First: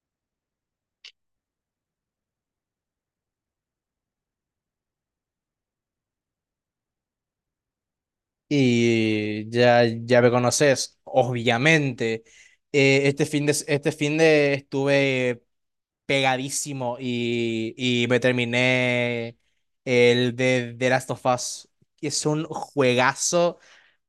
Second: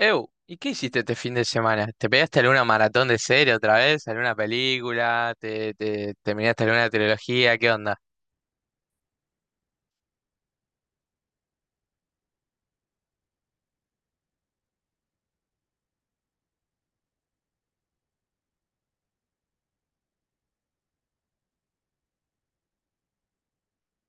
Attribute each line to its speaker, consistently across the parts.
Speaker 1: ¿Y qué hiciste este fin de semana? ¿Te pegaste alguna maratón de serie otra vez? ¿Alguna película? ¿Te terminaste alguna trilogía? ¿Qué onda?
Speaker 2: Y ya, ya me conoces, obviamente. Este fin de estuve pegadísimo y me terminé el de The Last of Us, que es un juegazo.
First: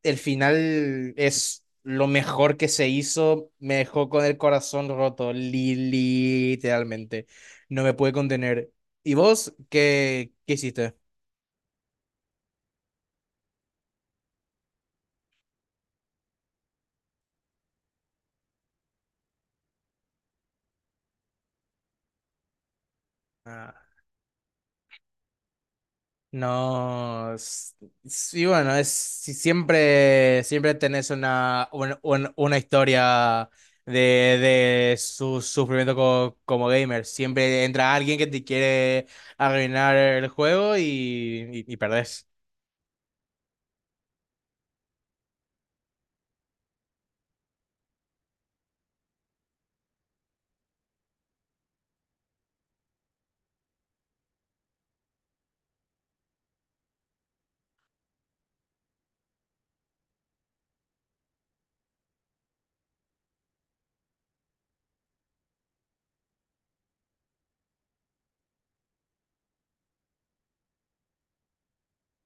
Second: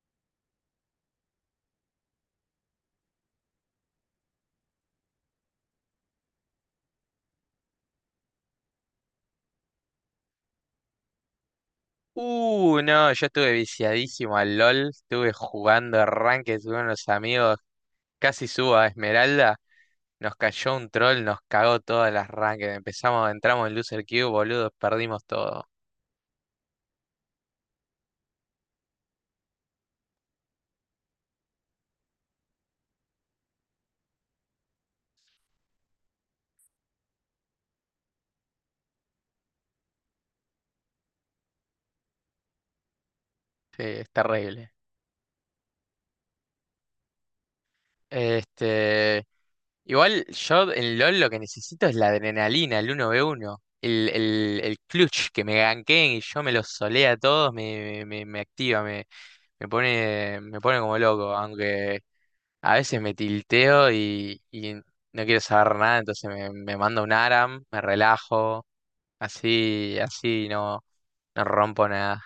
Speaker 2: El final es lo mejor que se hizo, me dejó con el corazón roto, literalmente. No me pude contener. ¿Y vos qué hiciste?
Speaker 1: No, yo estuve viciadísimo al LOL, estuve jugando arranque, estuve con los amigos, casi subo a Esmeralda, nos cayó un troll, nos cagó todas las ranked, empezamos, entramos en Loser Queue, boludo, perdimos todo.
Speaker 2: No, sí, bueno, es si siempre tenés una historia de su sufrimiento como gamer. Siempre entra alguien que te quiere arruinar el juego y perdés.
Speaker 1: Sí, es terrible. Este, Igual yo en LOL lo que necesito es la adrenalina, el uno v uno el clutch, que me ganqueen y yo me los solea a todos, me activa, me pone como loco, aunque a veces me tilteo y, no quiero saber nada, entonces me mando un ARAM, me relajo, así, así no, no rompo nada.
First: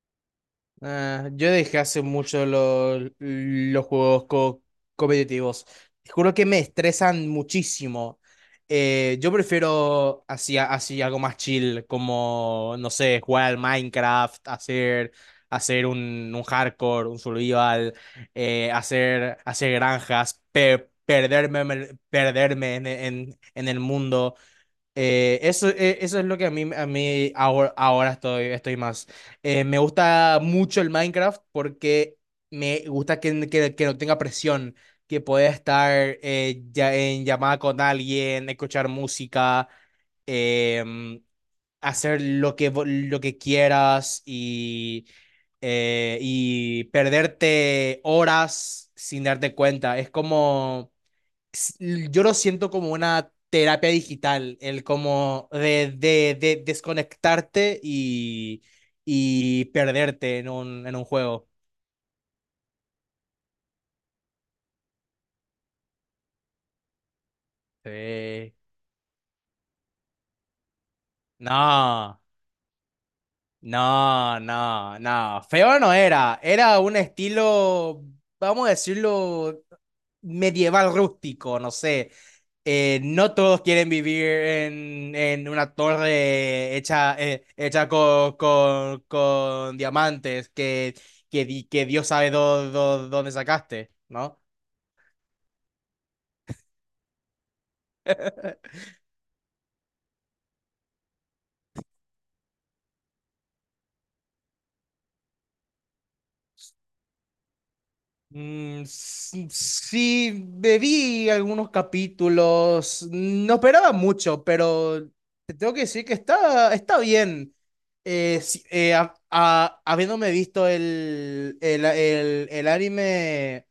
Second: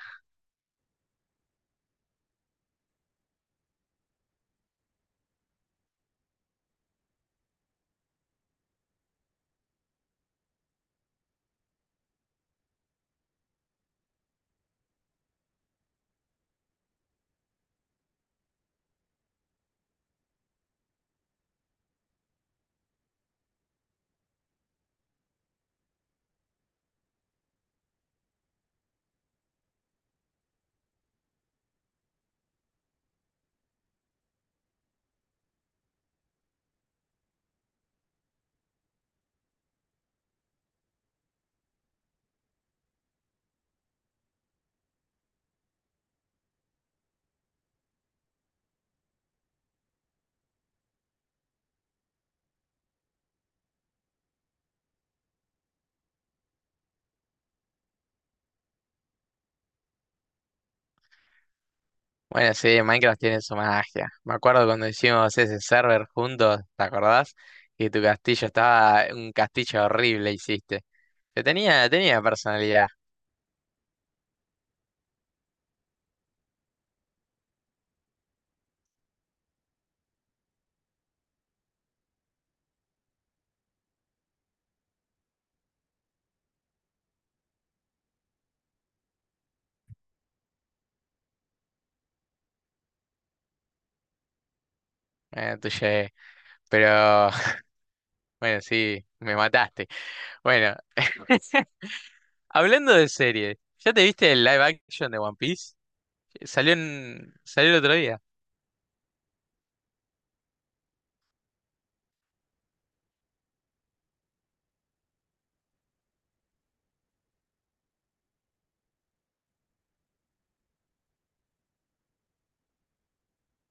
Speaker 2: Ah, yo dejé hace mucho los juegos competitivos. Te juro que me estresan muchísimo. Yo prefiero así algo más chill, como, no sé, jugar al Minecraft, hacer un hardcore, un survival, hacer granjas, perderme, perderme en el mundo. Eso es lo que a mí ahora estoy más. Me gusta mucho el Minecraft porque me gusta que no tenga presión, que pueda estar ya en llamada con alguien, escuchar música, em, hacer lo que quieras y perderte horas sin darte cuenta. Es como yo lo siento como una terapia digital, el como de desconectarte y perderte en un juego.
Speaker 1: Bueno, sí, Minecraft tiene su magia. Me acuerdo cuando hicimos ese server juntos, ¿te acordás? Y tu castillo
Speaker 2: Sí.
Speaker 1: estaba, un castillo horrible hiciste. Que tenía,
Speaker 2: No.
Speaker 1: tenía personalidad,
Speaker 2: No, no, no. Feo no era. Era un estilo, vamos a decirlo, medieval rústico, no sé. No todos quieren vivir en una torre hecha, hecha con diamantes que Dios sabe dónde sacaste, ¿no?
Speaker 1: tuyo, pero bueno, sí, me mataste. Bueno, hablando de series, ¿ya te viste el live action de One Piece? Salió el otro día.
Speaker 2: Mm, sí, bebí algunos capítulos, no esperaba mucho, pero te tengo que decir que está bien. Sí, habiéndome visto el anime,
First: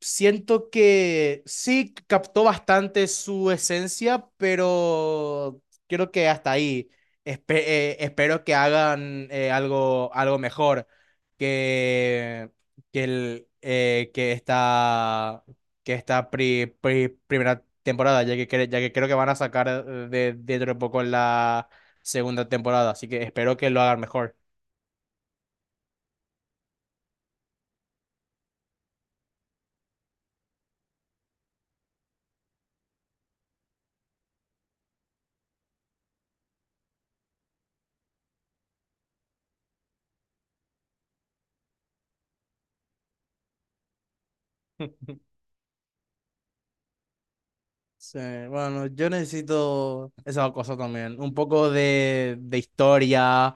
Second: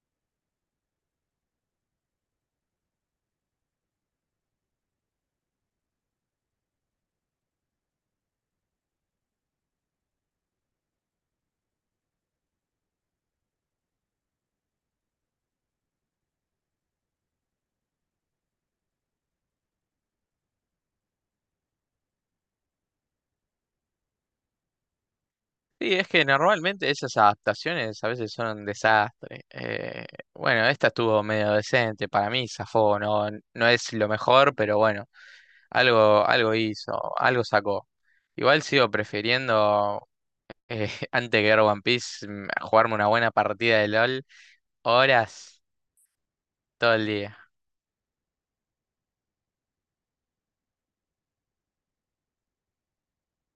Speaker 2: siento que sí captó bastante su esencia, pero creo que hasta ahí. Espero que hagan algo mejor. Que que, el, eh, que esta, que esta primera temporada, ya que creo que van a sacar dentro de poco la segunda temporada, así que espero que lo hagan mejor.
Speaker 1: Sí, es que normalmente esas adaptaciones a veces son un desastre. Bueno, esta estuvo medio decente, para mí zafó, no, no es lo mejor, pero bueno, algo, algo hizo, algo sacó. Igual sigo prefiriendo, antes que ver One Piece, a jugarme una buena partida de LOL, horas, todo el día.
Speaker 2: Sí, bueno, yo necesito esa cosa también. Un poco de historia,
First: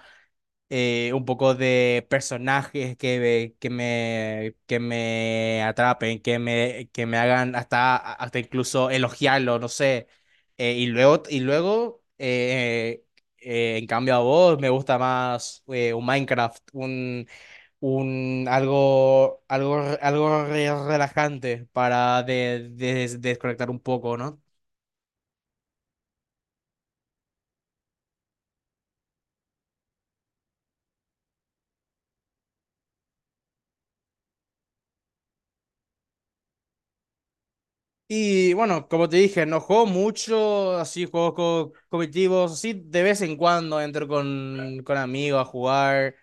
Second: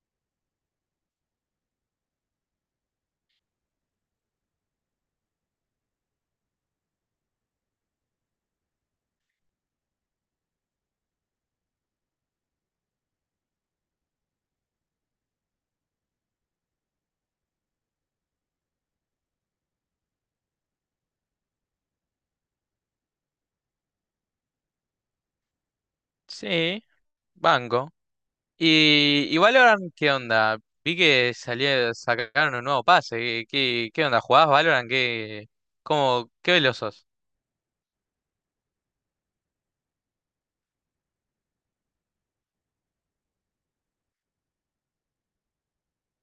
Speaker 2: un poco de personajes que me atrapen, que me hagan hasta incluso elogiarlo, no sé. Y luego, en cambio a vos me gusta más un Minecraft, un algo relajante para desconectar un poco, ¿no?
Speaker 1: Sí, banco. Y Valorant, ¿qué onda? Vi que salió, sacaron un nuevo pase, ¿qué onda? ¿Jugás Valorant? ¿Qué veloz sos?
Speaker 2: Y bueno, como te dije, no juego mucho, así juegos competitivos, así de vez en cuando entro con amigos a jugar.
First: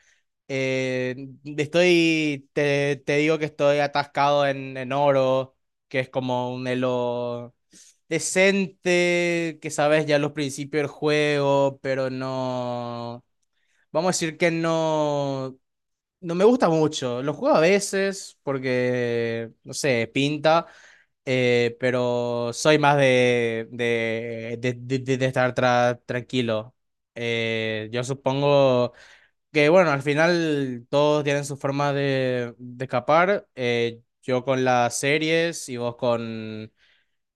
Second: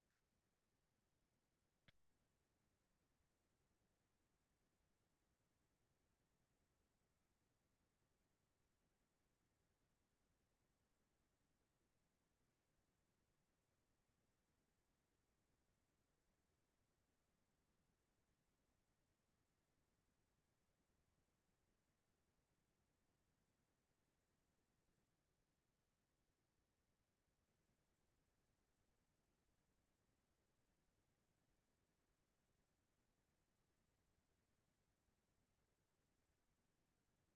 Speaker 2: Eh, te digo que estoy atascado en oro, que es como un elo decente, que sabes ya los principios del juego, pero no, vamos a decir que no, no me gusta mucho. Lo juego a veces porque, no sé, pinta. Pero soy más de estar tranquilo. Yo supongo que, bueno, al final todos tienen su forma de escapar. Yo con las series y vos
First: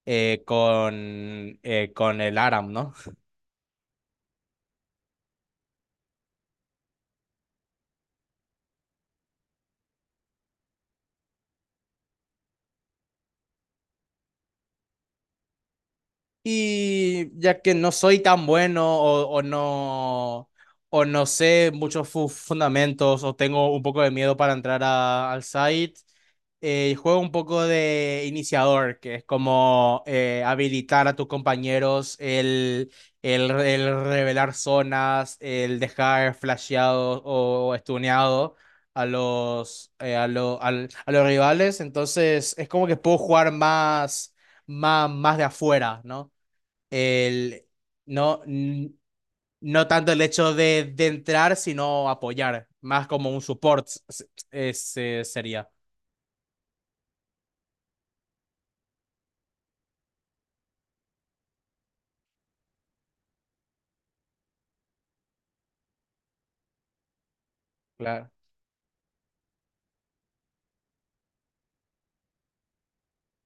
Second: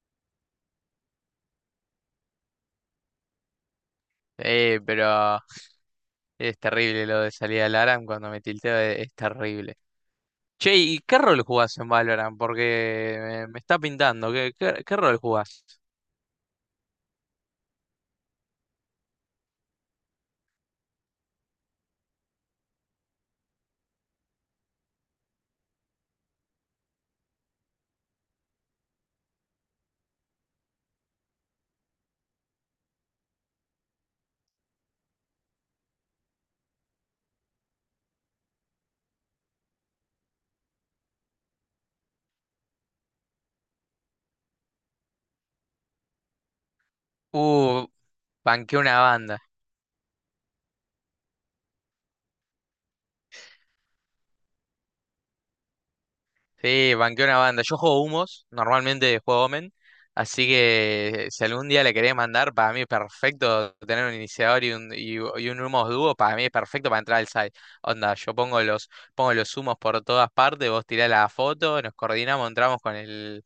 Speaker 2: eh, con, con el Aram, ¿no?
Speaker 1: Pero es terrible lo de salir al ARAM cuando me tilteo, es, terrible. Che, ¿y qué rol jugás en Valorant? Porque me está pintando, ¿qué rol jugás?
Speaker 2: Y ya que no soy tan bueno o no sé muchos fundamentos o tengo un poco de miedo para entrar al site, juego un poco de iniciador, que es como habilitar a tus compañeros el revelar zonas, el dejar flasheado o stuneado a los, a, lo- al- a los rivales. Entonces es como que puedo jugar más, más, más de afuera, ¿no? el,
Speaker 1: Uh,
Speaker 2: no,
Speaker 1: Banqué
Speaker 2: n-
Speaker 1: una banda.
Speaker 2: no tanto el hecho de entrar, sino apoyar, más como un support ese sería.
Speaker 1: Sí, banqué una banda. Yo juego humos, normalmente juego Omen, así que si algún día le querés mandar, para mí es perfecto tener un iniciador y un humos dúo, para mí es perfecto para entrar al site. Onda, yo pongo los humos por todas partes, vos tirás la foto, nos coordinamos, entramos con el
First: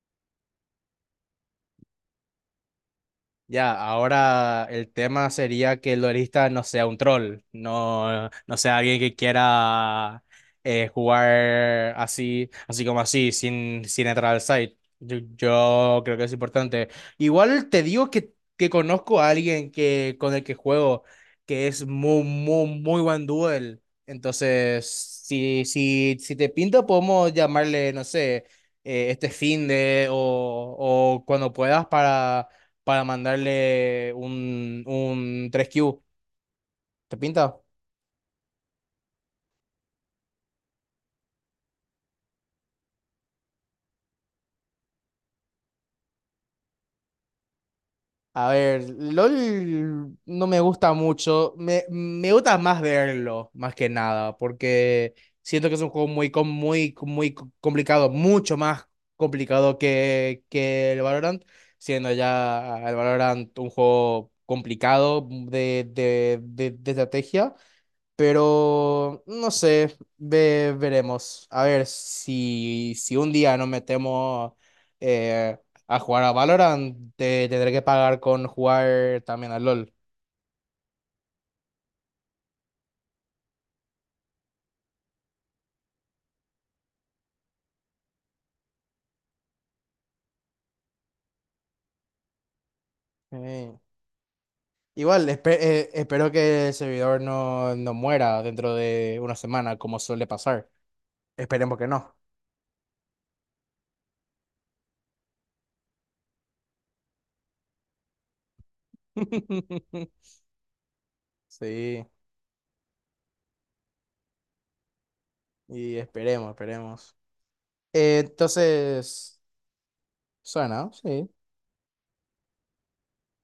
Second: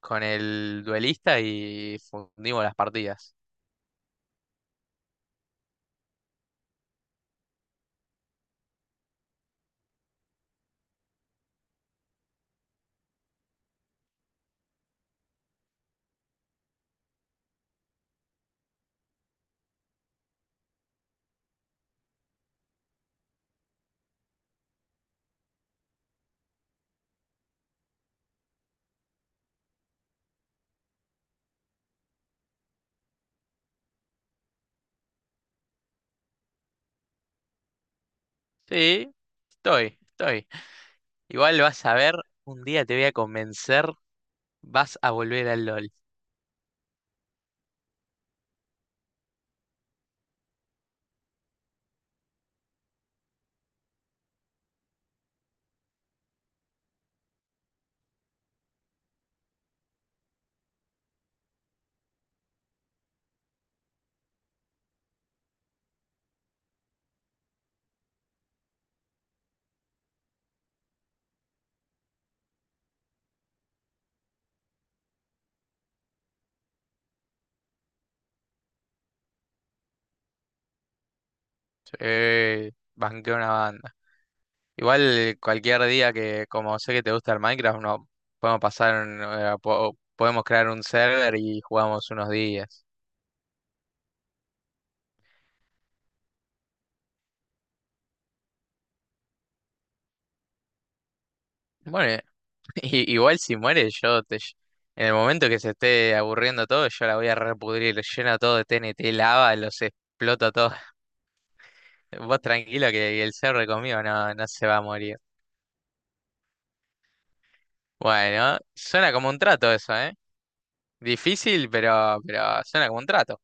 Speaker 1: con el duelista y fundimos las partidas.
Speaker 2: Ya, ahora el tema sería que el duelista no sea un troll, no sea alguien que quiera jugar así como así, sin entrar al site. Yo creo que es importante. Igual te digo que conozco a alguien que, con el que juego, que es muy, muy, muy buen duel. Entonces, si te pinta, podemos llamarle, no sé, este finde o cuando puedas para mandarle un tres q. ¿Te pinta?
Speaker 1: Sí, estoy, estoy. Igual vas a ver, un día te voy a convencer, vas a volver al LOL.
Speaker 2: A ver, LOL no me gusta mucho. Me gusta más verlo, más que nada, porque siento que es un juego muy complicado, mucho más complicado que el Valorant, siendo ya el Valorant un juego complicado de estrategia. Pero no sé, veremos. A ver si un día nos metemos eh, a jugar a Valorant, te tendré que pagar con jugar también al LOL.
Speaker 1: Sí, banqué una banda. Igual cualquier día que, como sé que te gusta el Minecraft, no podemos pasar, podemos crear un server y jugamos unos días.
Speaker 2: Eh, Igual, espero que el servidor no muera dentro de una semana, como suele pasar. Esperemos que no.
Speaker 1: Bueno, igual si muere yo te... En el momento que se esté aburriendo todo, yo la voy a repudrir, lleno todo de TNT, lava, los exploto a todos.
Speaker 2: Sí,
Speaker 1: Vos tranquilo que el cerro conmigo no, no se va a morir.
Speaker 2: y esperemos, esperemos. Eh,
Speaker 1: Bueno, suena como un
Speaker 2: entonces,
Speaker 1: trato eso, ¿eh?
Speaker 2: suena, sí.
Speaker 1: Difícil, pero, suena como un trato.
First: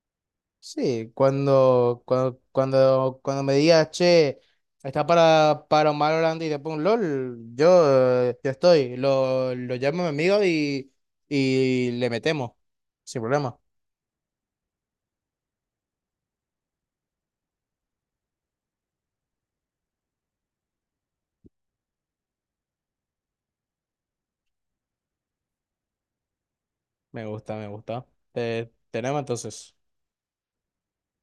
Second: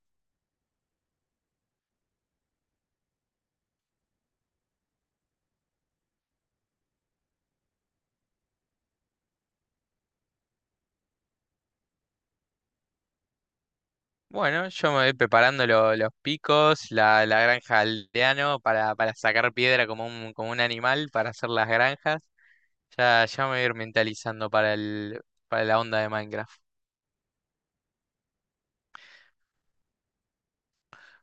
Speaker 2: Sí, cuando me digas, che, está para Omar Orlando y te pongo LOL, yo estoy, lo llamo a mi amigo y le metemos, sin problema.
Speaker 1: Bueno, yo me voy preparando los picos, la granja aldeano para sacar piedra como un, animal para hacer las granjas. Ya, ya me voy a ir mentalizando para la onda de Minecraft.
Speaker 2: Me gusta, me gusta. Tenemos entonces.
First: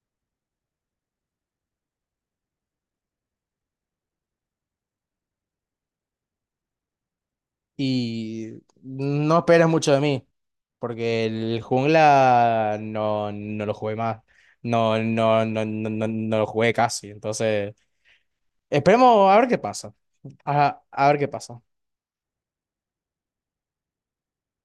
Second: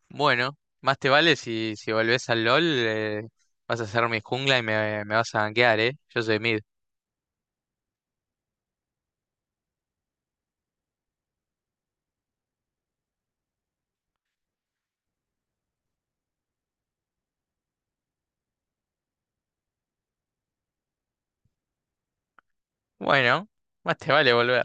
Speaker 1: Bueno, más te vale si volvés al LOL, vas a hacer mi jungla y me vas a banquear, ¿eh? Yo soy mid.
Speaker 2: Y no esperes mucho de mí, porque el jungla no lo jugué más, no lo jugué casi, entonces esperemos a ver qué pasa, a ver qué pasa.
Speaker 1: Bueno, más te vale volver.